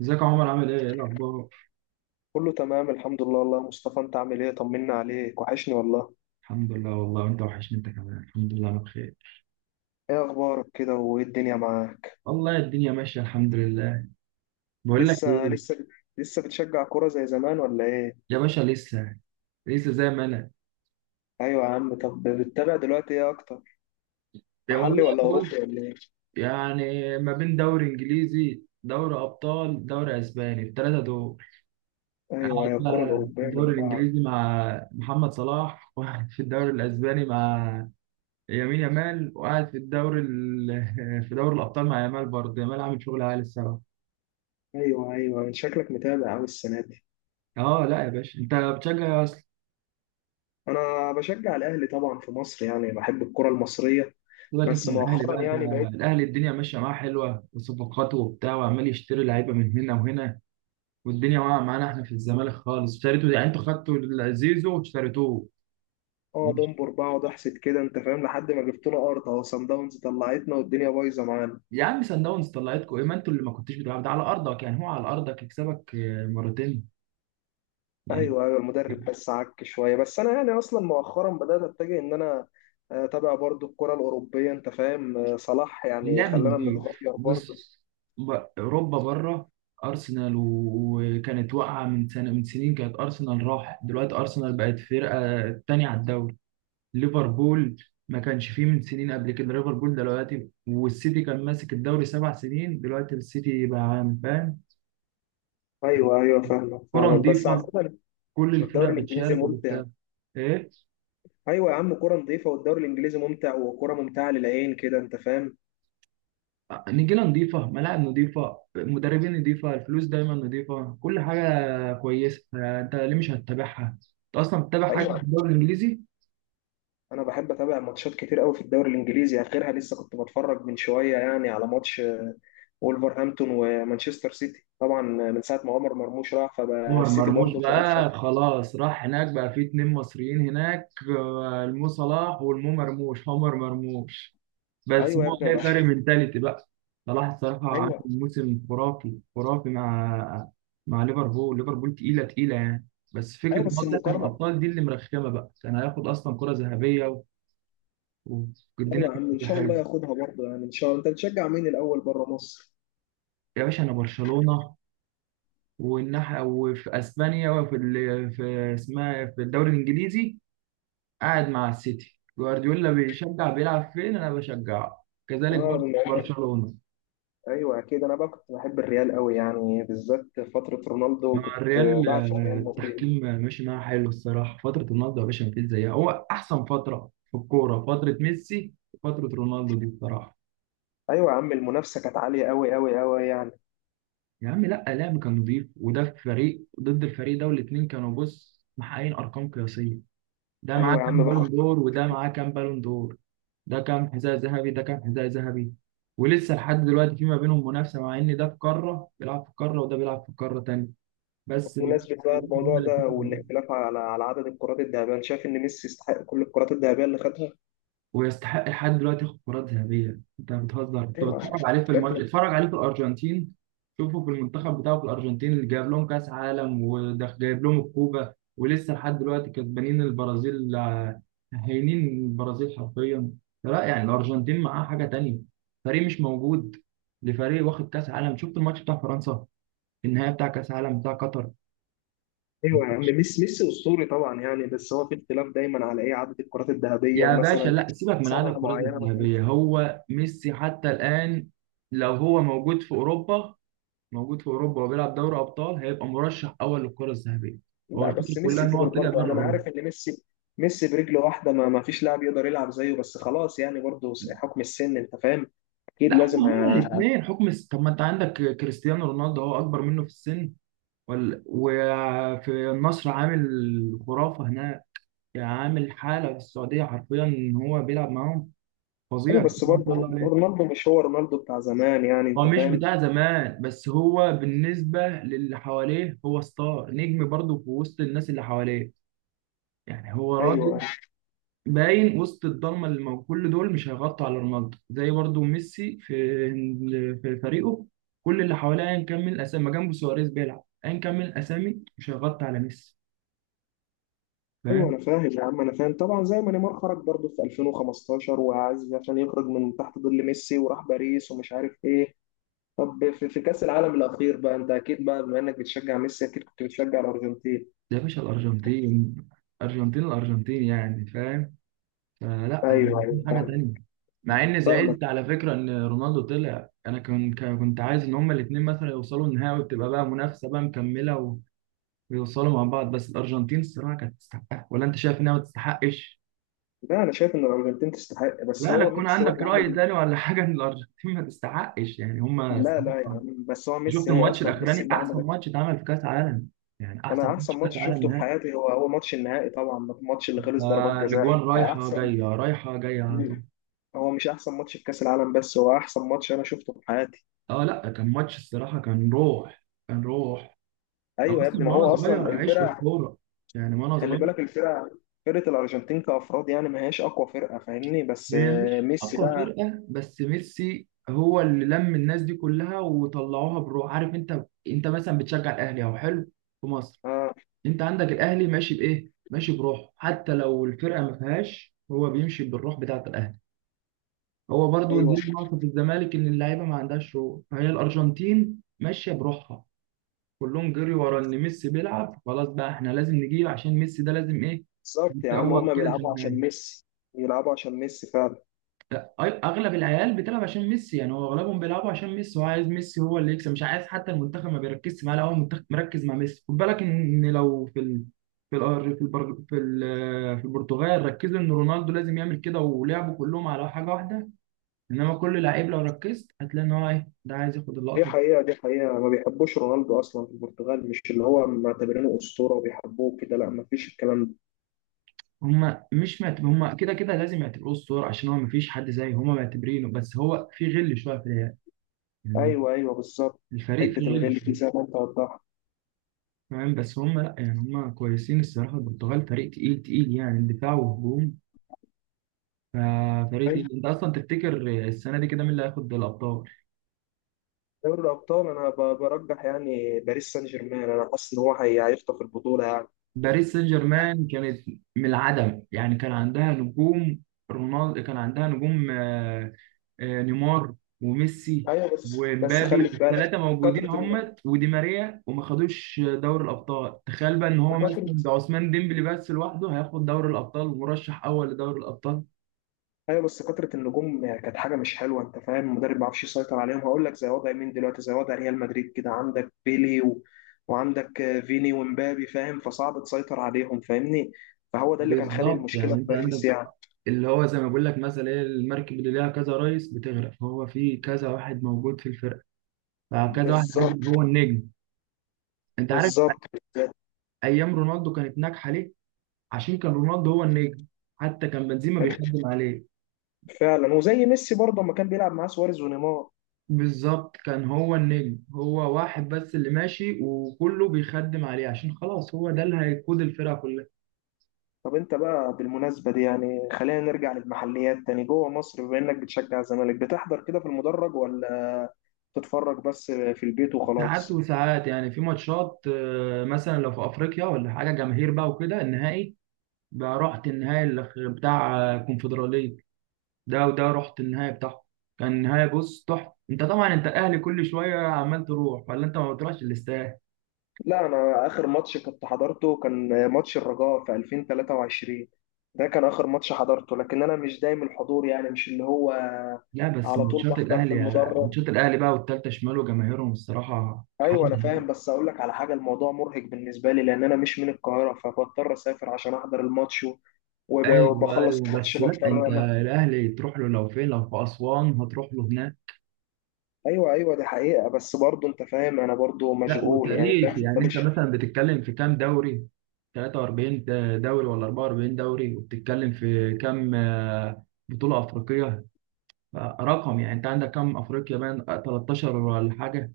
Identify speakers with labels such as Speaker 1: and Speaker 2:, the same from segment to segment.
Speaker 1: ازيك يا عمر؟ عامل ايه؟ ايه الاخبار؟
Speaker 2: كله تمام الحمد لله والله يا مصطفى، انت عامل ايه؟ طمنا عليك، وحشني والله.
Speaker 1: الحمد لله والله، وانت وحشني انت كمان. الحمد لله انا بخير.
Speaker 2: ايه اخبارك كده وايه الدنيا معاك؟
Speaker 1: والله الدنيا ماشيه الحمد لله. بقول لك
Speaker 2: لسه
Speaker 1: ايه.
Speaker 2: لسه لسه بتشجع كرة زي زمان ولا ايه؟
Speaker 1: يا باشا لسه، لسه زي ما انا.
Speaker 2: ايوه يا عم. طب بتتابع دلوقتي ايه اكتر؟
Speaker 1: يا
Speaker 2: محلي
Speaker 1: والله
Speaker 2: ولا اوروبي
Speaker 1: بص،
Speaker 2: ولا ايه؟
Speaker 1: يعني ما بين دوري انجليزي، دوري ابطال، دوري اسباني الثلاثه دول.
Speaker 2: ايوه
Speaker 1: قاعد
Speaker 2: ايوه، الكرة
Speaker 1: بقى في
Speaker 2: الاوروبية
Speaker 1: الدوري
Speaker 2: من بعض.
Speaker 1: الانجليزي مع محمد صلاح، وقاعد في الدوري الاسباني مع يمين يامال، وقاعد في دوري الابطال مع يامال، برضه يامال عامل شغل عالي الصراحه.
Speaker 2: ايوه ايوه، من شكلك متابع قوي السنة دي.
Speaker 1: اه لا يا باشا، انت بتشجع.
Speaker 2: انا بشجع الاهلي طبعا في مصر، يعني بحب الكرة المصرية.
Speaker 1: سيبك انت
Speaker 2: بس
Speaker 1: من الاهلي
Speaker 2: مؤخرا
Speaker 1: بقى،
Speaker 2: يعني
Speaker 1: ده
Speaker 2: بقيت.
Speaker 1: الاهلي الدنيا ماشيه معاه حلوه وصفقاته وبتاع، وعمال يشتري لعيبه من هنا وهنا. والدنيا واقعه معانا احنا في الزمالك خالص. اشتريتوا يعني انتوا خدتوا زيزو واشتريتوه.
Speaker 2: اه دمبر بقعد احسد كده انت فاهم، لحد ما جبت له ارض اهو صن داونز طلعتنا والدنيا بايظه معانا.
Speaker 1: يا عم سان داونز طلعتكم ايه؟ ما انتوا اللي ما كنتوش بتلعبوا، ده على ارضك، يعني هو على ارضك يكسبك مرتين يعني.
Speaker 2: ايوه ايوه المدرب بس عك شويه، بس انا يعني اصلا مؤخرا بدات اتجه ان انا اتابع برضو الكره الاوروبيه انت فاهم. صلاح يعني
Speaker 1: اللعب
Speaker 2: خلانا
Speaker 1: نضيف،
Speaker 2: نتغير برضو.
Speaker 1: بص، ب- اوروبا بره. وكانت واقعه من سنه، من سنين كانت ارسنال راح، دلوقتي ارسنال بقت فرقه تانية على الدوري. ليفربول ما كانش فيه من سنين قبل كده ليفربول دلوقتي، والسيتي كان ماسك الدوري سبع سنين، دلوقتي السيتي بقى عام. فاهم؟
Speaker 2: ايوه ايوه فاهمك
Speaker 1: كرة
Speaker 2: فاهمك بس
Speaker 1: نظيفة،
Speaker 2: عامه.
Speaker 1: كل
Speaker 2: الدوري
Speaker 1: الفرق
Speaker 2: الانجليزي
Speaker 1: بتشارك
Speaker 2: ممتع.
Speaker 1: وبتاع. ايه؟
Speaker 2: ايوه يا عم، كره نظيفه والدوري الانجليزي ممتع وكره ممتعه للعين كده انت فاهم.
Speaker 1: نجيلة نظيفة، ملاعب نظيفة، مدربين نظيفة، الفلوس دايما نظيفة، كل حاجة كويسة. انت ليه مش هتتابعها؟ انت اصلا بتتابع حاجة في
Speaker 2: ايوه.
Speaker 1: الدوري الانجليزي؟
Speaker 2: انا بحب اتابع ماتشات كتير قوي في الدوري الانجليزي، اخرها لسه كنت بتفرج من شويه يعني على ماتش وولفرهامبتون ومانشستر سيتي طبعا. من ساعه ما عمر مرموش راح فبقى
Speaker 1: مهر
Speaker 2: السيتي
Speaker 1: مرموش
Speaker 2: برضه.
Speaker 1: بقى خلاص راح هناك، بقى في اتنين مصريين هناك. المو صلاح والمو مرموش عمر مرموش. بس
Speaker 2: ايوه يا
Speaker 1: هو
Speaker 2: ابني
Speaker 1: هي
Speaker 2: بقى.
Speaker 1: فرق منتاليتي بقى. صلاح الصراحة عامل
Speaker 2: ايوه
Speaker 1: موسم خرافي خرافي مع، مع ليفربول. ليفربول تقيلة تقيلة يعني. بس فكرة
Speaker 2: ايوه
Speaker 1: إن هو
Speaker 2: بس
Speaker 1: طلع من
Speaker 2: المقارنه.
Speaker 1: الأبطال دي اللي مرخمة بقى، كان هياخد أصلا كرة ذهبية و-
Speaker 2: ايوه
Speaker 1: والدنيا
Speaker 2: يا
Speaker 1: كانت
Speaker 2: عم، ان
Speaker 1: هتبقى
Speaker 2: شاء الله
Speaker 1: حلوة.
Speaker 2: ياخدها برضه يعني ان شاء الله. انت بتشجع مين الاول بره مصر؟
Speaker 1: يا باشا أنا برشلونة، والناحية وفي أسبانيا في اسمها إيه، في الدوري الإنجليزي قاعد مع السيتي. جوارديولا بيشجع بيلعب فين أنا بشجعه، كذلك
Speaker 2: اه
Speaker 1: برضه برشلونة.
Speaker 2: ايوه اكيد، انا بقى كنت بحب الريال قوي يعني بالذات فتره رونالدو،
Speaker 1: مع
Speaker 2: كنت
Speaker 1: الريال
Speaker 2: بعشق ريال مدريد.
Speaker 1: التحكيم ماشي معاه حلو الصراحة. فترة رونالدو يا باشا مفيش زيها، هو أحسن فترة في الكورة فترة ميسي وفترة رونالدو دي الصراحة.
Speaker 2: ايوه يا عم، المنافسه كانت عاليه قوي قوي قوي يعني.
Speaker 1: يا عم لا، لعب كان نضيف، وده في فريق ضد الفريق ده، والاتنين كانوا بص محققين أرقام قياسية. ده معاه
Speaker 2: ايوه يا
Speaker 1: كام
Speaker 2: عم بقى.
Speaker 1: بالون دور وده معاه كام بالون دور، ده كام حذاء ذهبي ده كام حذاء ذهبي. ولسه لحد دلوقتي في ما بينهم منافسة، مع إن ده في قارة بيلعب في قارة وده بيلعب في قارة تانية، بس المنافسة
Speaker 2: بمناسبه
Speaker 1: ما
Speaker 2: بقى
Speaker 1: بينهم
Speaker 2: الموضوع
Speaker 1: هما
Speaker 2: ده
Speaker 1: الاتنين.
Speaker 2: والاختلاف على عدد الكرات الذهبيه، انا شايف ان ميسي يستحق كل الكرات الذهبيه اللي خدها.
Speaker 1: ويستحق لحد دلوقتي ياخد كرات ذهبية. انت بتهزر، كنت
Speaker 2: ايوه.
Speaker 1: بتفرج عليه في الماتش؟
Speaker 2: شكل.
Speaker 1: اتفرج عليه في الأرجنتين، شوفه في المنتخب بتاعه في الأرجنتين، اللي جايب لهم كأس عالم، وده جايب لهم الكوبا، ولسه لحد دلوقتي كسبانين البرازيل. هينين البرازيل حرفيا. لا يعني الأرجنتين معاه حاجة تانية، فريق مش موجود، لفريق واخد كأس عالم. شفت الماتش بتاع فرنسا، النهائي بتاع كأس عالم بتاع قطر؟
Speaker 2: ايوه يا عم، ميسي ميسي اسطوري طبعا يعني، بس هو في اختلاف دايما على ايه عدد الكرات الذهبيه
Speaker 1: يا باشا
Speaker 2: ومثلا
Speaker 1: لا، سيبك من عدد
Speaker 2: سنه
Speaker 1: الكرات
Speaker 2: معينه ما
Speaker 1: الذهبية،
Speaker 2: كانش.
Speaker 1: هو ميسي حتى الآن لو هو موجود في أوروبا، موجود في أوروبا وبيلعب دوري أبطال هيبقى مرشح أول للكرة الذهبية. هو
Speaker 2: لا
Speaker 1: الفكرة
Speaker 2: بس
Speaker 1: كلها
Speaker 2: ميسي
Speaker 1: إن هو
Speaker 2: كبر
Speaker 1: طلع
Speaker 2: برضه
Speaker 1: بره
Speaker 2: يعني، انا
Speaker 1: أوروبا.
Speaker 2: عارف ان ميسي، ميسي برجله واحده ما فيش لاعب يقدر يلعب زيه، بس خلاص يعني برضه حكم السن انت فاهم. اكيد
Speaker 1: لا، هم
Speaker 2: لازم
Speaker 1: هما الاتنين طب ما أنت عندك كريستيانو رونالدو، هو أكبر منه في السن، وفي النصر عامل خرافة هناك، يعني عامل حالة في السعودية حرفيا إن هو بيلعب معاهم فظيع
Speaker 2: أيوة
Speaker 1: بسم
Speaker 2: بس
Speaker 1: الله ما شاء
Speaker 2: برضه
Speaker 1: الله.
Speaker 2: رونالدو مش هو رونالدو بتاع زمان يعني
Speaker 1: هو
Speaker 2: انت
Speaker 1: مش
Speaker 2: فاهم.
Speaker 1: بتاع زمان، بس هو بالنسبة للي حواليه هو ستار، نجم برضه في وسط الناس اللي حواليه. يعني هو
Speaker 2: ايوه
Speaker 1: راجل باين وسط الضلمة اللي موجود، كل دول مش هيغطوا على رونالدو، زي برضه ميسي في في فريقه، كل اللي حواليه أيا كان من الأسامي، ما جنبه سواريز بيلعب أيا كان من الأسامي، مش هيغطي على ميسي.
Speaker 2: ايوه
Speaker 1: فاهم؟
Speaker 2: انا فاهم يا عم، انا فاهم طبعا. زي ما نيمار خرج برضه في 2015 وعايز عشان يخرج من تحت ظل ميسي وراح باريس ومش عارف ايه. طب في كأس العالم الأخير بقى، أنت أكيد بقى بما إنك بتشجع ميسي أكيد كنت بتشجع الأرجنتين.
Speaker 1: ده يا باشا الأرجنتين، أرجنتين الأرجنتين يعني، فاهم؟ آه لا انا
Speaker 2: أيوه أيوه
Speaker 1: كان حاجه تانية. مع ان
Speaker 2: فاهمك.
Speaker 1: زعلت على فكره ان رونالدو طلع، انا كنت، كنت عايز ان هما الاثنين مثلا يوصلوا النهائي، وتبقى بقى منافسه بقى مكمله ويوصلوا مع بعض. بس الارجنتين الصراحه كانت تستحقها، ولا انت شايف انها ما تستحقش؟
Speaker 2: لا أنا شايف إن الأرجنتين تستحق، بس
Speaker 1: لا لا،
Speaker 2: هو
Speaker 1: تكون
Speaker 2: ميسي هو
Speaker 1: عندك
Speaker 2: اللي
Speaker 1: راي
Speaker 2: عمل.
Speaker 1: تاني ولا حاجه ان الارجنتين ما تستحقش، يعني هما
Speaker 2: لا لا يا
Speaker 1: الصراحه.
Speaker 2: عم، بس هو
Speaker 1: شفت
Speaker 2: ميسي، هو
Speaker 1: الماتش
Speaker 2: أصلا ميسي
Speaker 1: الاخراني،
Speaker 2: اللي
Speaker 1: احسن
Speaker 2: عمل.
Speaker 1: ماتش اتعمل في كاس عالم، يعني احسن
Speaker 2: أنا
Speaker 1: ماتش
Speaker 2: أحسن
Speaker 1: في كاس
Speaker 2: ماتش
Speaker 1: عالم
Speaker 2: شفته في
Speaker 1: نهائي.
Speaker 2: حياتي هو ماتش النهائي طبعا، الماتش اللي خلص ضربات جزاء
Speaker 1: الاجوان رايحه
Speaker 2: أحسن.
Speaker 1: جايه رايحه جايه على طول.
Speaker 2: هو مش أحسن ماتش في كأس العالم، بس هو أحسن ماتش أنا شفته في حياتي.
Speaker 1: اه لا كان ماتش الصراحه، كان روح، كان روح. انا
Speaker 2: أيوه يا
Speaker 1: اصلا
Speaker 2: ابني،
Speaker 1: من
Speaker 2: ما
Speaker 1: وانا
Speaker 2: هو
Speaker 1: صغير
Speaker 2: أصلا
Speaker 1: عايش
Speaker 2: الفرقة.
Speaker 1: الكوره، يعني من وانا
Speaker 2: خلي
Speaker 1: صغير.
Speaker 2: بالك الفرقة، فرقة الأرجنتين كأفراد يعني ما هياش أقوى فرقة فاهمني، بس
Speaker 1: هي مش
Speaker 2: ميسي
Speaker 1: اقوى
Speaker 2: بقى.
Speaker 1: فرقه، بس ميسي هو اللي لم الناس دي كلها وطلعوها بروح. عارف، انت انت مثلا بتشجع الاهلي او حلو في مصر،
Speaker 2: اه.
Speaker 1: انت عندك الاهلي ماشي بايه؟ ماشي بروحه، حتى لو الفرقه ما فيهاش، هو بيمشي بالروح بتاعه الاهلي. هو برضو دي
Speaker 2: ايوه
Speaker 1: النقطه في الزمالك، ان اللعيبه ما عندهاش روح، فهي الارجنتين ماشيه بروحها، كلهم جري ورا ان ميسي بيلعب، خلاص بقى احنا لازم نجيب عشان ميسي ده لازم ايه
Speaker 2: بالظبط يا عم،
Speaker 1: يتقوى
Speaker 2: هما
Speaker 1: كده في
Speaker 2: بيلعبوا عشان
Speaker 1: النهايه.
Speaker 2: ميسي. بيلعبوا عشان ميسي فعلا.
Speaker 1: اغلب العيال بتلعب عشان ميسي، يعني هو اغلبهم بيلعبوا عشان ميسي، هو عايز ميسي هو اللي يكسب. مش عايز حتى المنتخب ما بيركزش معاه، لا هو المنتخب مركز مع ميسي، خد بالك ان لو في ال... في الأر- في البر... في ال... في البرتغال ركزوا ان رونالدو لازم يعمل كده ولعبوا كلهم على حاجه واحده، انما كل لعيب لو ركزت هتلاقي ان هو ايه ده عايز ياخد
Speaker 2: دي
Speaker 1: اللقطه دي.
Speaker 2: حقيقة، دي حقيقة، ما بيحبوش رونالدو أصلا في البرتغال، مش اللي هو معتبرينه أسطورة وبيحبوه كده، لا، ما فيش الكلام ده.
Speaker 1: هما مش معتب... هما كده كده لازم يعتبروه الصورة، عشان هو مفيش حد زيه، هما معتبرينه، بس هو في غل شوية في العيال يعني،
Speaker 2: أيوه أيوه بالظبط.
Speaker 1: الفريق
Speaker 2: حتة
Speaker 1: فيه غل
Speaker 2: الغل دي زي
Speaker 1: شوية.
Speaker 2: ما أنت وضحت.
Speaker 1: فاهم؟ بس هم لا يعني هم كويسين الصراحه، البرتغال فريق تقيل تقيل يعني، دفاع وهجوم ففريق
Speaker 2: أيوه.
Speaker 1: تقيل. انت اصلا تفتكر السنه دي كده مين اللي هياخد الابطال؟
Speaker 2: دوري الأبطال أنا برجح يعني باريس سان جيرمان، أنا حاسس إن هو هيخطف البطولة يعني.
Speaker 1: باريس سان جيرمان كانت من العدم، يعني كان عندها نجوم، رونالدو كان عندها نجوم نيمار وميسي
Speaker 2: أيوه بس
Speaker 1: ومبابي
Speaker 2: خلي في بالك،
Speaker 1: الثلاثه موجودين
Speaker 2: كثرة ال-
Speaker 1: هم ودي ماريا وما خدوش دوري الابطال. تخيل بقى ان هو مثلا
Speaker 2: كثرة.
Speaker 1: ده عثمان ديمبلي بس لوحده هياخد دوري الابطال ومرشح اول لدوري الابطال.
Speaker 2: ايوه بس كثره النجوم يعني كانت حاجه مش حلوه انت فاهم، المدرب ما بيعرفش يسيطر عليهم. هقول لك زي وضع مين دلوقتي؟ زي وضع ريال مدريد كده، عندك بيلي و... وعندك فيني ومبابي فاهم، فصعب تسيطر عليهم فاهمني. فهو ده اللي كان خالق
Speaker 1: بالظبط، يعني
Speaker 2: المشكله في
Speaker 1: انت
Speaker 2: باريس
Speaker 1: عندك
Speaker 2: يعني.
Speaker 1: اللي هو زي ما بقول لك مثلا ايه، المركب اللي ليها كذا رئيس بتغرق، هو في كذا واحد موجود في الفرقه، فكذا واحد
Speaker 2: بالظبط
Speaker 1: عادي هو النجم. انت عارف
Speaker 2: بالظبط
Speaker 1: ايام رونالدو كانت ناجحه ليه؟ عشان كان رونالدو هو النجم، حتى كان بنزيما
Speaker 2: كان-
Speaker 1: بيخدم عليه.
Speaker 2: فعلا. وزي ميسي برضه لما كان بيلعب معاه سواريز ونيمار.
Speaker 1: بالظبط، كان هو النجم، هو واحد بس اللي ماشي وكله بيخدم عليه، عشان خلاص هو ده اللي هيقود الفرقه كلها.
Speaker 2: طب انت بقى بالمناسبه دي يعني خلينا نرجع للمحليات تاني جوه مصر، بما انك بتشجع الزمالك بتحضر كده في المدرج ولا تتفرج بس في البيت
Speaker 1: ساعات
Speaker 2: وخلاص؟
Speaker 1: وساعات، يعني في ماتشات مثلا لو في افريقيا ولا حاجه جماهير بقى وكده. النهائي بقى، رحت بتاع الكونفدرالية ده، وده رحت النهائي بتاعه كان نهائي بص تحفة. انت طبعا انت اهلي كل شوية عمال تروح، ولا انت ما بتروحش الاستاد؟
Speaker 2: لا، انا اخر ماتش كنت حضرته كان ماتش الرجاء في 2023. ده كان اخر ماتش حضرته، لكن انا مش دايم الحضور يعني مش اللي هو
Speaker 1: لا بس
Speaker 2: على طول
Speaker 1: ماتشات
Speaker 2: بحضر في
Speaker 1: الاهلي،
Speaker 2: المدرج.
Speaker 1: ماتشات الاهلي بقى، والتالتة شمال وجماهيرهم الصراحة حاجة
Speaker 2: ايوه انا
Speaker 1: يعني.
Speaker 2: فاهم، بس اقول لك على حاجه، الموضوع مرهق بالنسبه لي لان انا مش من القاهره، فبضطر اسافر عشان احضر الماتش
Speaker 1: ايوه
Speaker 2: وبخلص
Speaker 1: ايوه،
Speaker 2: الماتش
Speaker 1: بس لا انت
Speaker 2: بضطر انا.
Speaker 1: الاهلي تروح له، لو فين لو في اسوان هتروح له هناك.
Speaker 2: ايوه ايوه دي حقيقه، بس برضه انت فاهم انا برضه
Speaker 1: لا
Speaker 2: مشغول يعني
Speaker 1: وتاريخ
Speaker 2: فاهم
Speaker 1: يعني، انت
Speaker 2: فمش.
Speaker 1: مثلا بتتكلم في كام دوري؟ 43 دوري ولا 44 دوري، وبتتكلم في كام بطولة أفريقية رقم، يعني انت عندك كام افريقيا بان؟ 13 ولا حاجه؟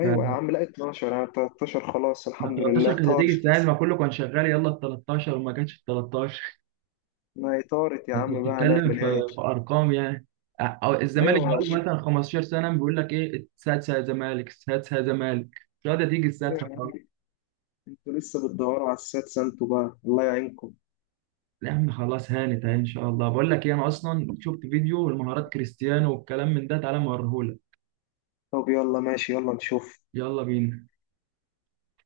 Speaker 2: ايوه يا
Speaker 1: فما
Speaker 2: عم، لا 12 انا 13 خلاص الحمد لله
Speaker 1: 13 كانت
Speaker 2: طارق.
Speaker 1: هتيجي سهل، ما كله كان شغال، يلا ال 13، وما كانش ال 13.
Speaker 2: ما إطارة يا
Speaker 1: انت
Speaker 2: عم بقى،
Speaker 1: بتتكلم في
Speaker 2: هنعمل إيه؟
Speaker 1: في ارقام يعني، أو الزمالك
Speaker 2: أيوة أنا
Speaker 1: بقى له
Speaker 2: بقول.
Speaker 1: مثلا 15 سنه بيقول لك ايه، السادسه يا زمالك السادسه يا زمالك، مش قادر تيجي
Speaker 2: أيوة
Speaker 1: السادسه
Speaker 2: يا عم.
Speaker 1: خالص.
Speaker 2: أنتوا لسه بتدوروا على السات سانتو بقى، الله يعينكم.
Speaker 1: يا عم خلاص هانت اهي ان شاء الله. بقول لك ايه، انا اصلا شفت فيديو المهارات كريستيانو والكلام من ده، تعالى موريهولك.
Speaker 2: طب يلا ماشي، يلا نشوف.
Speaker 1: يلا بينا.